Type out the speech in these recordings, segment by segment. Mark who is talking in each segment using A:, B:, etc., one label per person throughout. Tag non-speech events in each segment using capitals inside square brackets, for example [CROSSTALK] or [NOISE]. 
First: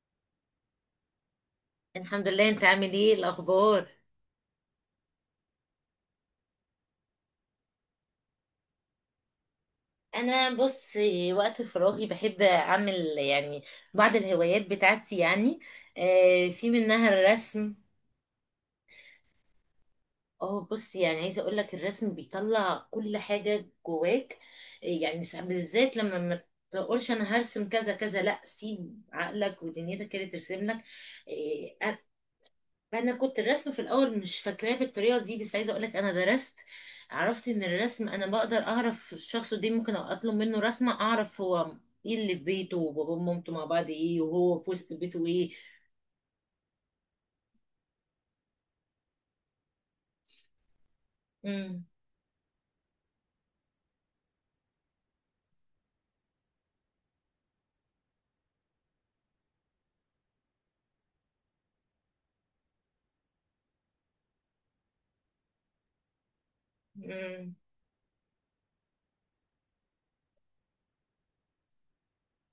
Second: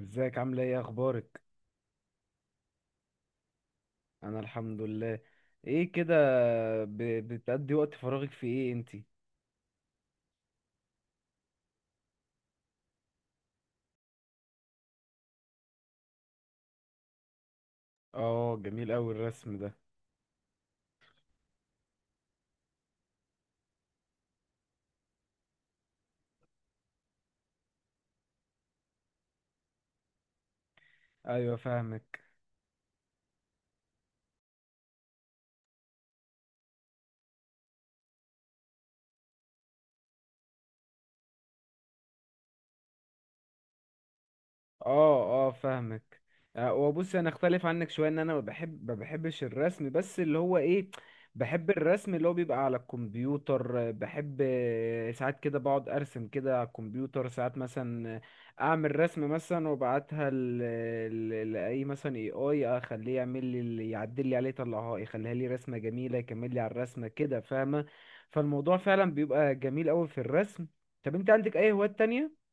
A: ازيك؟ عامله ايه؟ اخبارك؟
B: الحمد لله، انت عامل ايه الاخبار؟
A: انا الحمد لله. ايه كده؟ بتقضي وقت فراغك في ايه انتي؟
B: انا بص، وقت فراغي بحب اعمل يعني بعض الهوايات بتاعتي يعني. في منها الرسم.
A: اه، جميل اوي الرسم ده.
B: اه، بص يعني عايزه اقول لك الرسم بيطلع كل حاجه جواك. يعني ساعات بالذات لما ما تقولش انا هرسم كذا كذا، لا سيب عقلك ودنيتك كده ترسم لك.
A: ايوه، فاهمك.
B: انا كنت الرسم في الاول مش فاكراه بالطريقه دي، بس عايزه اقولك انا درست. عرفت ان الرسم انا بقدر اعرف الشخص ده، ممكن اطلب منه رسمه اعرف هو ايه اللي في بيته وبابا ومامته مع بعض ايه وهو في وسط بيته
A: اه اه،
B: ايه.
A: فاهمك. وبص، انا اختلف عنك شويه، ان انا ما بحبش الرسم، بس اللي هو ايه، بحب
B: امم.
A: الرسم اللي هو بيبقى على الكمبيوتر، بحب، ساعات كده بقعد ارسم كده على الكمبيوتر ساعات مثلا، اعمل رسم مثلا وابعتها لاي، مثلا اي اخليه يعمل لي، اللي يعدل لي عليه يطلعها يخليها لي رسمه جميله، يكمل لي على الرسمه كده،
B: امم.
A: فاهمه؟ فالموضوع فعلا بيبقى جميل قوي في الرسم. طب انت عندك اي هوايات تانية؟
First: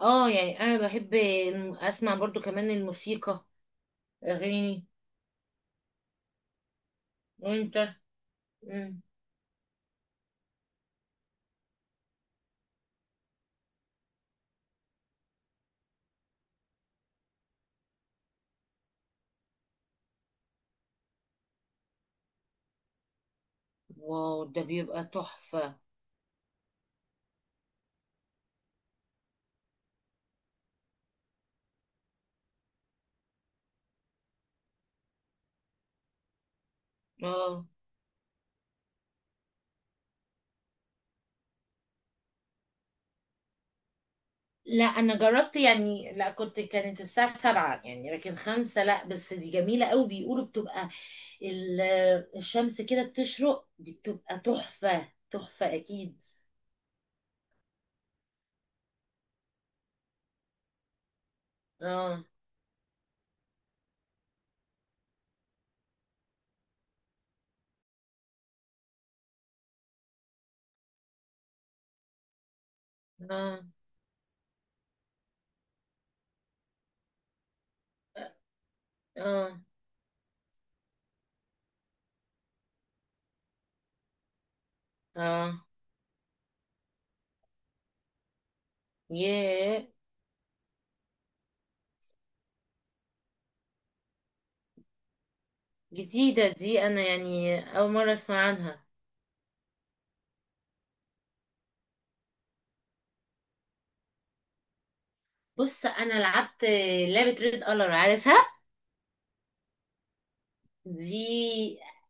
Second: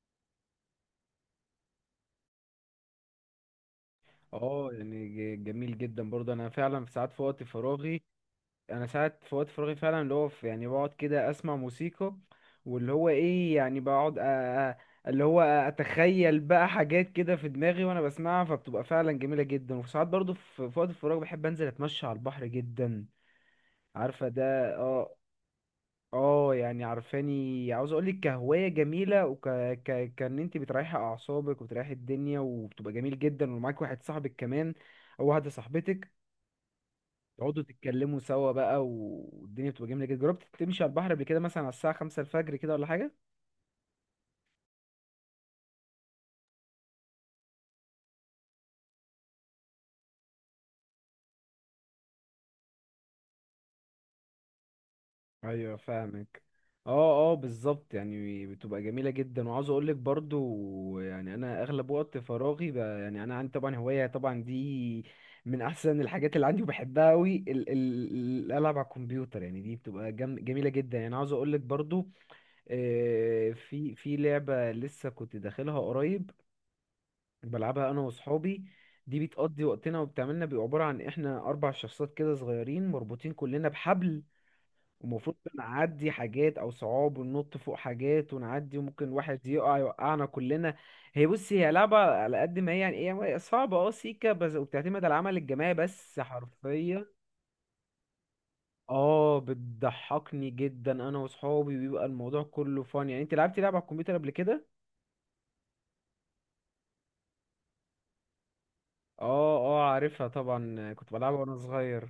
B: اه يعني انا بحب اسمع برضو كمان الموسيقى،
A: اه،
B: اغاني.
A: يعني جميل جدا برضه. انا فعلا في ساعات في وقت
B: وانت؟
A: فراغي، انا
B: امم.
A: ساعات في وقت فراغي فعلا اللي هو في، يعني بقعد كده اسمع موسيقى، واللي هو ايه، يعني بقعد أ- اللي هو اتخيل بقى حاجات كده في دماغي وانا بسمعها، فبتبقى فعلا جميلة جدا. وفي ساعات برضه في وقت الفراغ بحب انزل اتمشى على البحر جدا، عارفة
B: واو، ده
A: ده؟
B: بيبقى
A: اه،
B: تحفه.
A: اه، يعني عارفاني، عاوز اقولك كهواية جميلة، كان انت بتريحي اعصابك وبتريحي الدنيا وبتبقى جميل جدا ومعاك واحد صاحبك كمان او واحدة صاحبتك، تقعدوا
B: اه.
A: تتكلموا سوا بقى، والدنيا بتبقى جميلة جدا. جربت تمشي على البحر قبل كده، مثلا على الساعة 5 الفجر كده ولا حاجة؟
B: لا انا جربت يعني، لا كنت كانت الساعة 7 يعني، لكن 5 لا، بس دي جميلة قوي، بيقولوا بتبقى ال- الشمس كده بتشرق، دي بتبقى تحفة تحفة
A: ايوه،
B: اكيد.
A: فاهمك. اه اه، بالظبط. يعني بتبقى جميله جدا. وعاوز اقول لك برضو، يعني انا اغلب وقت
B: اه،
A: فراغي يعني انا عندي طبعا هوايه طبعا، دي من احسن الحاجات اللي عندي وبحبها قوي، ال الالعاب على الكمبيوتر. يعني دي بتبقى جميله جدا. يعني عاوز اقول لك برضو،
B: اه،
A: في لعبه لسه كنت داخلها قريب، بلعبها انا واصحابي. دي
B: اه،
A: بتقضي وقتنا، وبتعملنا بيبقى عباره عن احنا 4 شخصيات كده صغيرين مربوطين كلنا بحبل، ومفروض
B: اه.
A: نعدي حاجات او صعاب وننط فوق حاجات ونعدي، وممكن واحد يقع
B: ياه.
A: يوقعنا كلنا. هي بصي، هي لعبة على قد ما هي يعني ايه، هي صعبة اه، سيكا بس، وبتعتمد على العمل الجماعي بس،
B: جديدة دي، انا
A: حرفيا.
B: يعني اول مرة اسمع عنها.
A: اه، بتضحكني جدا انا واصحابي، بيبقى الموضوع كله فن. يعني انت لعبتي لعبة على الكمبيوتر قبل كده؟
B: بص انا لعبت لعبة ريد الر، عارفها؟
A: اه اه، عارفها طبعا، كنت
B: دي
A: بلعبها وانا صغير.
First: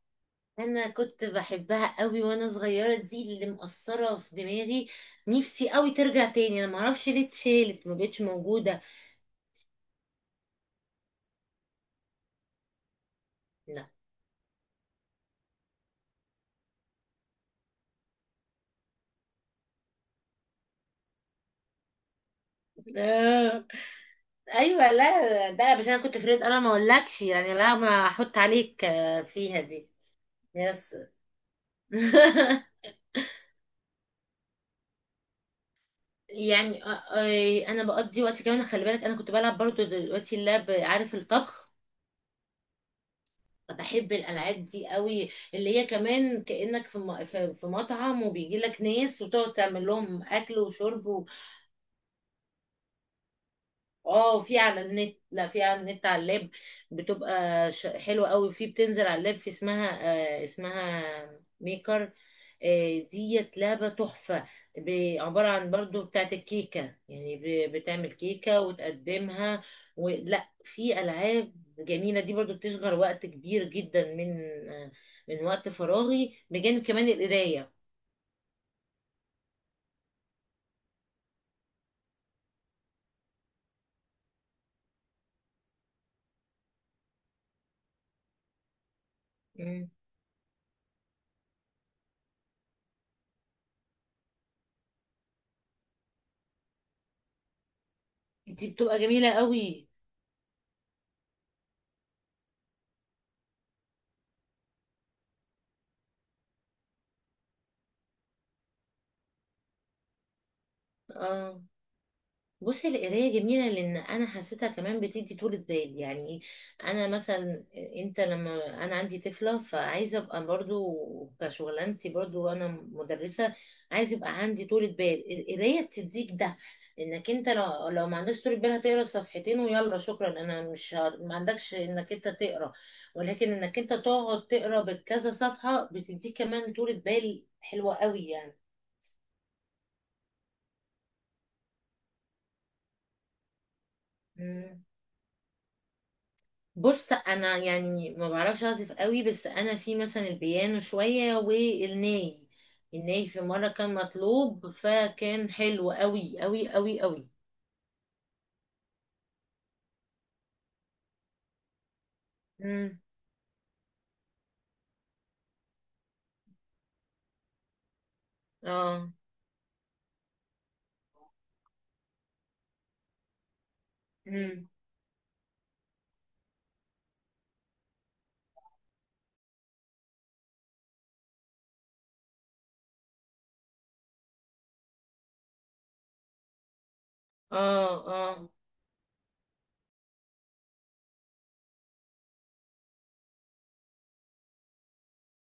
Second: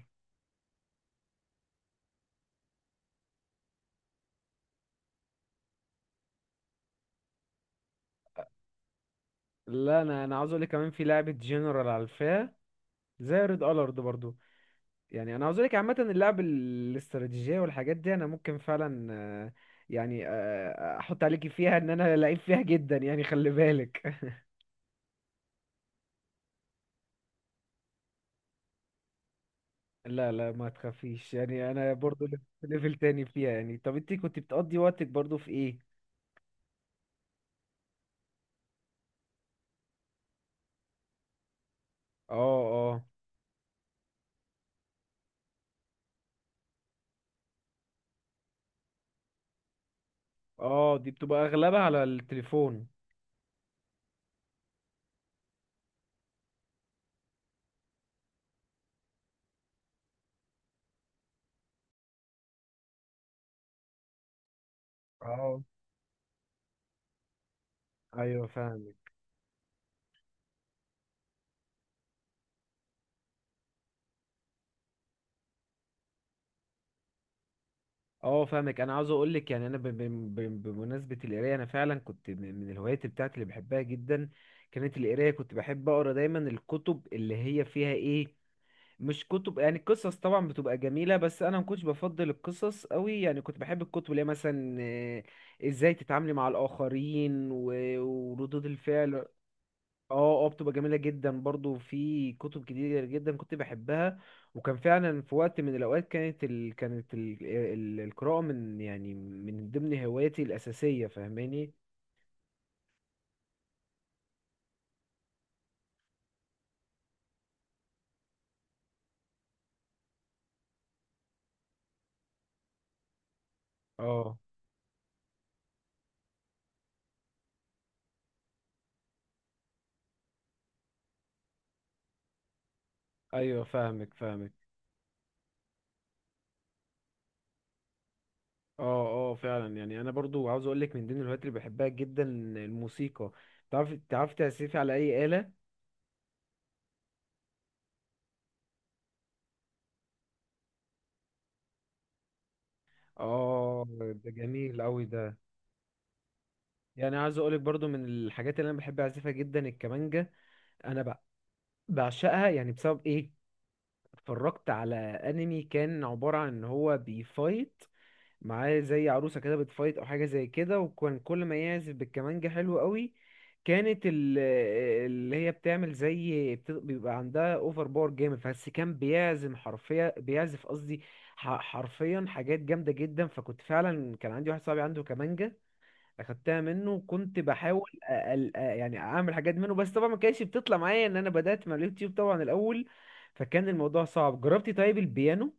B: انا كنت بحبها قوي وانا صغيره، دي اللي مأثره في دماغي. نفسي قوي ترجع تاني، انا ما اعرفش ليه اتشالت ما بقتش موجوده.
A: لا، انا انا عاوز اقول لك، كمان في لعبة جنرال على الفا زي ريد
B: لا.
A: الارد برضو. يعني انا عاوز لك عامه اللعب الاستراتيجيه والحاجات دي انا ممكن فعلا، يعني آه، احط عليكي فيها ان انا لعيب فيها جدا،
B: [LAUGHS]
A: يعني خلي
B: آه.
A: بالك. [LAUGHS]
B: ايوه، لا ده بس انا كنت فريد، انا ما اقولكش يعني، لا ما احط عليك فيها دي.
A: لا لا، ما
B: يس.
A: تخافيش، يعني انا برضو
B: [LAUGHS]
A: ليفل تاني فيها. يعني طب انت كنت بتقضي وقتك برضو في ايه؟
B: يعني انا بقضي وقتي كمان، خلي بالك انا كنت بلعب برضو دلوقتي اللعب، عارف الطبخ؟
A: اه اه
B: بحب الالعاب دي قوي. اللي هي كمان كانك في في مطعم، وبيجي لك ناس وتقعد تعمل لهم اكل
A: اه. دي
B: وشرب.
A: بتبقى اغلبها على التليفون.
B: اه، في على النت، لا في على النت على اللاب. بتبقى حلوه قوي، وفي بتنزل على اللاب، في اسمها. اسمها ميكر ديت، لعبه تحفه. عباره
A: اه،
B: عن برضو بتاعت الكيكه. يعني بتعمل
A: ايوه،
B: كيكه
A: فاهم.
B: وتقدمها. ولا في العاب جميله دي برضو بتشغل وقت كبير جدا آه من وقت فراغي بجانب كمان القرايه.
A: اه، فاهمك. انا عاوز اقول لك، يعني انا بمناسبه القرايه، انا فعلا كنت من الهوايات بتاعتي اللي بحبها جدا كانت القرايه. كنت بحب اقرا دايما الكتب اللي هي فيها ايه، مش كتب، يعني
B: مم.
A: القصص طبعا بتبقى جميله، بس انا ما كنتش بفضل القصص قوي، يعني كنت بحب الكتب اللي هي مثلا ازاي تتعاملي مع الاخرين وردود
B: دي بتبقى
A: الفعل.
B: جميله قوي.
A: اه اه، بتبقى جميلة جدا. برضو في كتب كتير جدا كنت بحبها، وكان فعلا في وقت من الأوقات كانت القراءة من، يعني من ضمن هواياتي الأساسية،
B: اه
A: فاهماني؟
B: بصي، القراية جميلة لأن أنا حسيتها كمان بتدي طولة بال، يعني إيه؟ أنا مثلا، أنت لما أنا عندي طفلة فعايزة أبقى برضو كشغلانتي، برضو أنا مدرسة، عايزة
A: اه،
B: يبقى عندي طولة بال. القراية بتديك ده. إنك أنت لو ما عندكش طولة بال هتقرا صفحتين ويلا شكرا، أنا مش ما عندكش إنك أنت تقرا. ولكن
A: ايوه،
B: إنك أنت
A: فاهمك،
B: تقعد
A: فاهمك.
B: تقرا بكذا صفحة، بتديك كمان طولة بال حلوة قوي يعني.
A: اه اه، فعلا. يعني انا برضو عاوز اقول لك، من ضمن الهوايات اللي بحبها جدا الموسيقى. تعرف تعزفي
B: إمم.
A: على اي آلة؟
B: بص انا يعني ما بعرفش اعزف قوي، بس انا في مثلا البيانو شويه والناي. الناي في مره
A: اه،
B: كان
A: ده
B: مطلوب،
A: جميل قوي ده.
B: فكان حلو قوي قوي قوي
A: يعني
B: قوي.
A: عاوز اقول لك برضو، من الحاجات اللي انا بحب اعزفها جدا الكمانجة. انا بقى بعشقها، يعني
B: مم.
A: بسبب ايه، اتفرجت على انمي كان عبارة عن ان هو بيفايت معاه زي
B: اه.
A: عروسة كده بتفايت او حاجة زي كده، وكان كل ما يعزف بالكمانجة حلو قوي. كانت ال-
B: مم.
A: اللي هي بتعمل زي بيبقى عندها اوفر باور جامد، بس كان بيعزم حرفيا، بيعزف قصدي حرفيا حاجات جامدة جدا. فكنت فعلا، كان عندي واحد صاحبي عنده كمانجة، اخدتها منه وكنت بحاول
B: اه، اه.
A: يعني اعمل حاجات منه، بس طبعا ما كانتش بتطلع معايا، ان انا بدأت مع اليوتيوب طبعا الاول، فكان الموضوع صعب. جربتي طيب البيانو؟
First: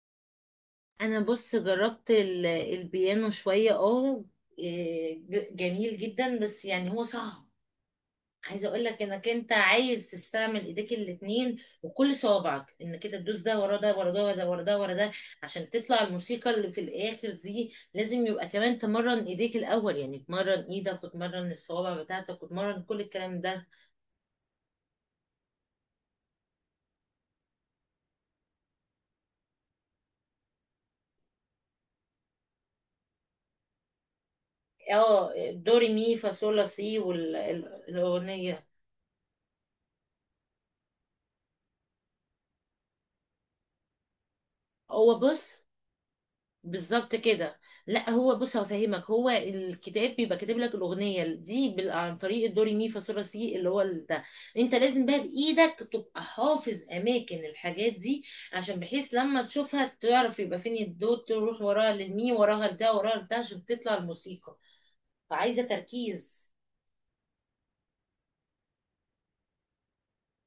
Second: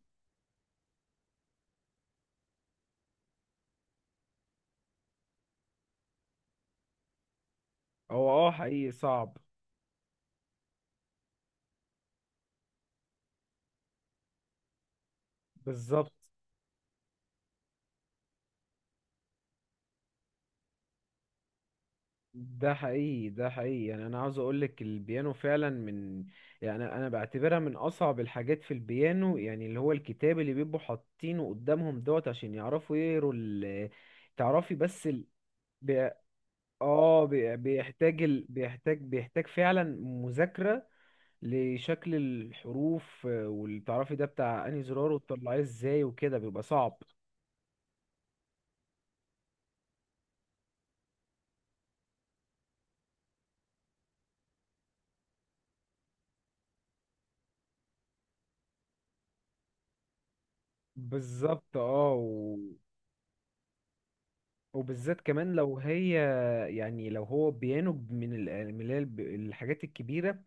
B: انا بص جربت البيانو شويه، اه. إيه، جميل جدا بس يعني هو صعب.
A: هو اه،
B: عايزه اقول
A: حقيقي
B: لك انك
A: صعب.
B: انت عايز تستعمل ايديك الاتنين، وكل صوابعك انك كده تدوس ده ورا ده ورا ده ورا ده ورا ده ورا ده عشان تطلع
A: بالظبط.
B: الموسيقى اللي في الاخر دي. لازم يبقى كمان تمرن ايديك الاول، يعني تمرن ايدك وتمرن الصوابع بتاعتك
A: ده
B: وتمرن كل
A: حقيقي،
B: الكلام
A: ده
B: ده.
A: حقيقي. يعني انا عاوز اقول لك، البيانو فعلا من، يعني انا بعتبرها من اصعب الحاجات في البيانو، يعني اللي هو الكتاب اللي بيبقوا حاطينه قدامهم دوت عشان يعرفوا يقروا ال... تعرفي بس ال...
B: اه، دوري مي فا صول لا سي
A: اه، بيحتاج
B: والاغنيه.
A: بيحتاج فعلا مذاكرة لشكل الحروف، واللي تعرفي ده بتاع انهي زرار
B: هو
A: وتطلعيه
B: بص،
A: ازاي وكده، بيبقى صعب.
B: بالظبط كده. لا هو بص هفهمك، هو الكتاب بيبقى كاتب لك الاغنيه دي عن طريق الدوري مي فا صول سي اللي هو ده. انت لازم بقى بايدك تبقى حافظ اماكن الحاجات دي، عشان بحيث لما تشوفها تعرف يبقى فين الدو، تروح
A: بالظبط،
B: وراها للمي
A: اه.
B: وراها لده وراها لده عشان تطلع الموسيقى.
A: وبالذات كمان
B: فعايزه
A: لو هي،
B: تركيز.
A: يعني لو هو بيانو من اللي هي الحاجات الكبيرة،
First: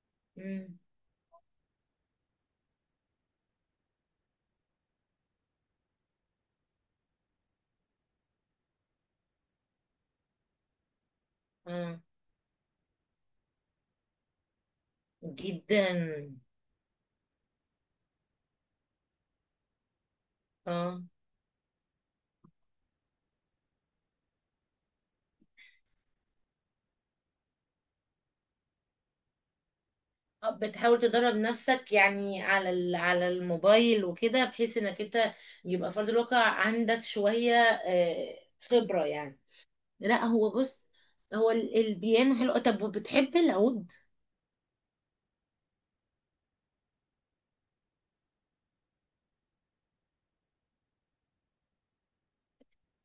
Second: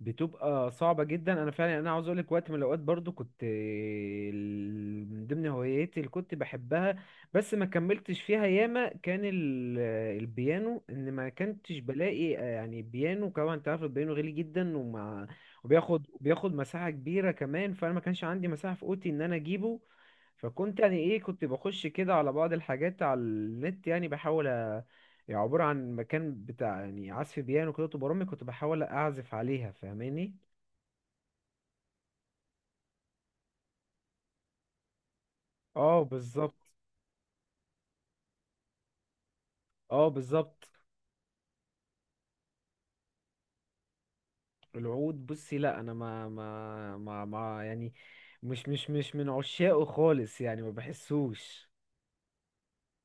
A: بتبقى
B: امم.
A: صعبة جدا. انا فعلا انا عاوز اقولك، وقت من الاوقات برضو كنت من ضمن هواياتي اللي كنت بحبها، بس ما كملتش فيها ياما كان البيانو، ان ما كنتش
B: اه،
A: بلاقي، يعني بيانو. كمان انت عارف البيانو غالي جدا، ومع،
B: جدا،
A: وبياخد مساحة كبيرة كمان، فانا ما كانش عندي مساحة في اوضتي ان انا اجيبه. فكنت يعني
B: اه.
A: ايه، كنت بخش كده على بعض الحاجات على النت، يعني بحاول يعني عبارة عن مكان بتاع يعني عزف بيانو كده طول برامج كنت بحاول اعزف عليها، فاهماني؟
B: بتحاول تدرب نفسك يعني على على الموبايل وكده، بحيث انك انت يبقى
A: اه،
B: فرد الواقع
A: بالظبط.
B: عندك شوية آه، خبرة يعني.
A: اه،
B: لا هو
A: بالظبط.
B: بص، هو البيانو حلو. طب وبتحب العود؟
A: العود بصي، لا، انا ما، يعني مش من عشاقه خالص. يعني ما بحسوش.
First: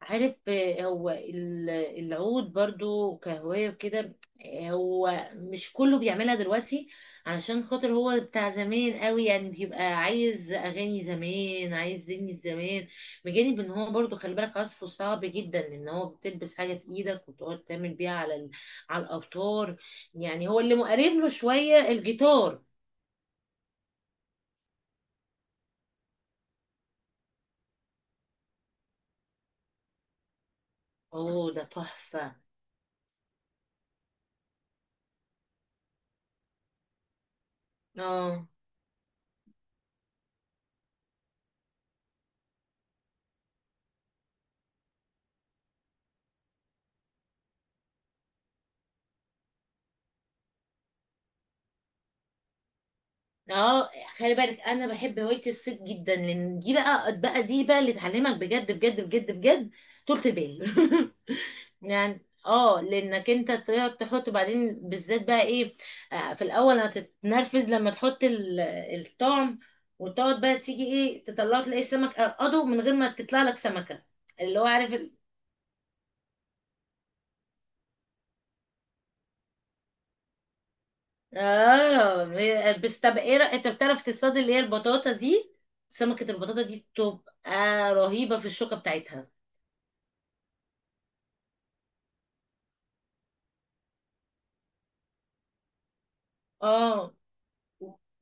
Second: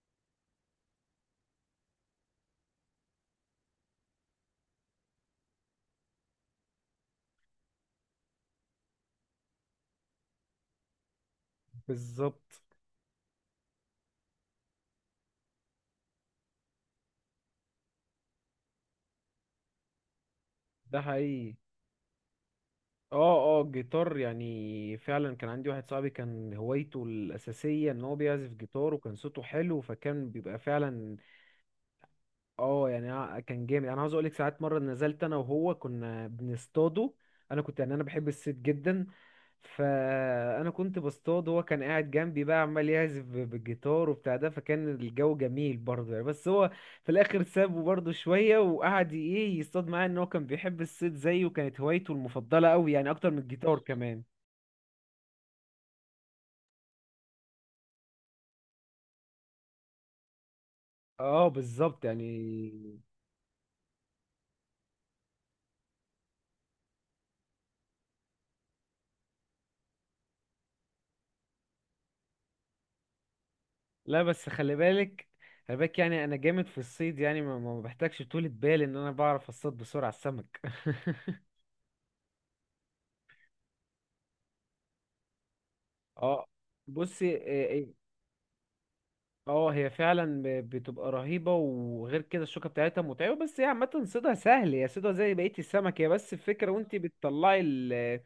B: عارف، هو العود برضو كهواية وكده. هو مش كله بيعملها دلوقتي، علشان خاطر هو بتاع زمان قوي، يعني بيبقى عايز أغاني زمان، عايز دنيا
A: بالظبط،
B: زمان. بجانب ان هو برضو خلي بالك عزفه صعب جدا، ان هو بتلبس حاجة في ايدك وتقعد تعمل بيها على على الأوتار. يعني هو اللي
A: ده
B: مقرب له
A: حقيقي.
B: شوية الجيتار.
A: اه اه، جيتار، يعني فعلا كان عندي واحد صاحبي كان هوايته الأساسية ان هو بيعزف جيتار، وكان صوته حلو، فكان بيبقى فعلا،
B: اوه، ده تحفة.
A: اه، يعني أنا كان جامد. انا عاوز اقول لك، ساعات مره نزلت انا وهو كنا بنصطاده، انا كنت، يعني انا بحب
B: اه،
A: الصيد جدا، فانا كنت بصطاد، هو كان قاعد جنبي بقى عمال يعزف بالجيتار وبتاع ده، فكان الجو جميل برضه. يعني بس هو في الاخر سابه برضه شويه وقعد ايه يصطاد معايا، ان هو كان بيحب الصيد زيي، وكانت هوايته المفضله قوي يعني اكتر من الجيتار
B: اه.
A: كمان.
B: خلي بالك انا بحب هوايه الصيد جدا، لان دي بقى دي بقى اللي تعلمك بجد بجد بجد بجد طولة البال.
A: اه،
B: [LAUGHS]
A: بالظبط
B: يعني اه،
A: يعني.
B: لانك انت تقعد تحط بعدين بالذات بقى ايه. في الاول هتتنرفز لما تحط الطعم، وتقعد بقى تيجي ايه تطلعه تلاقي السمك قرقده من غير ما تطلع لك سمكه.
A: لا، بس
B: اللي هو
A: خلي
B: عارف.
A: بالك، خلي بالك، يعني انا جامد في الصيد. يعني ما ما بحتاجش طولة بال، ان انا بعرف اصطاد بسرعة السمك.
B: اه، بس طب ايه انت بتعرف تصطاد اللي هي البطاطا دي؟
A: [LAUGHS]
B: سمكه
A: اه،
B: البطاطا دي
A: بصي، اه.
B: بتبقى رهيبه في الشوكه بتاعتها.
A: هي فعلا بتبقى رهيبة، وغير كده الشوكة بتاعتها متعبة، بس هي عامة صيدها سهل، هي صيدها زي بقية السمك، هي بس الفكرة وانت
B: اه.
A: بتطلعي ال،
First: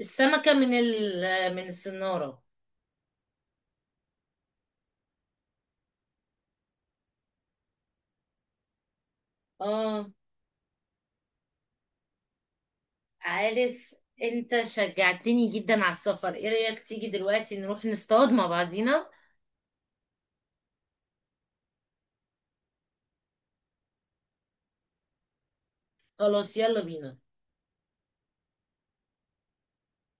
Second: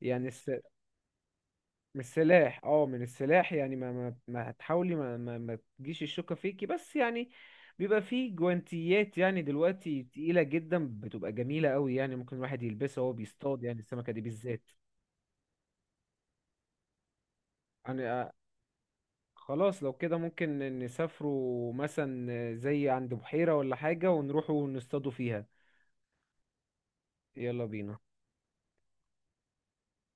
A: يعني
B: من من
A: من
B: السنارة.
A: السلاح، اه، من السلاح، يعني ما هتحاولي ما, ما, ما تجيش الشوكة فيكي بس، يعني بيبقى فيه جوانتيات يعني دلوقتي
B: اه.
A: تقيلة جدا، بتبقى جميلة قوي، يعني ممكن الواحد يلبسها وهو بيصطاد، يعني
B: عارف.
A: السمكة دي
B: انت
A: بالذات.
B: شجعتني جدا على السفر، ايه رأيك تيجي دلوقتي نروح
A: يعني
B: نصطاد مع بعضينا؟
A: خلاص لو كده ممكن نسافروا مثلا زي عند بحيرة ولا حاجة ونروحوا نصطادوا فيها.
B: خلاص، يلا بينا.
A: يلا بينا.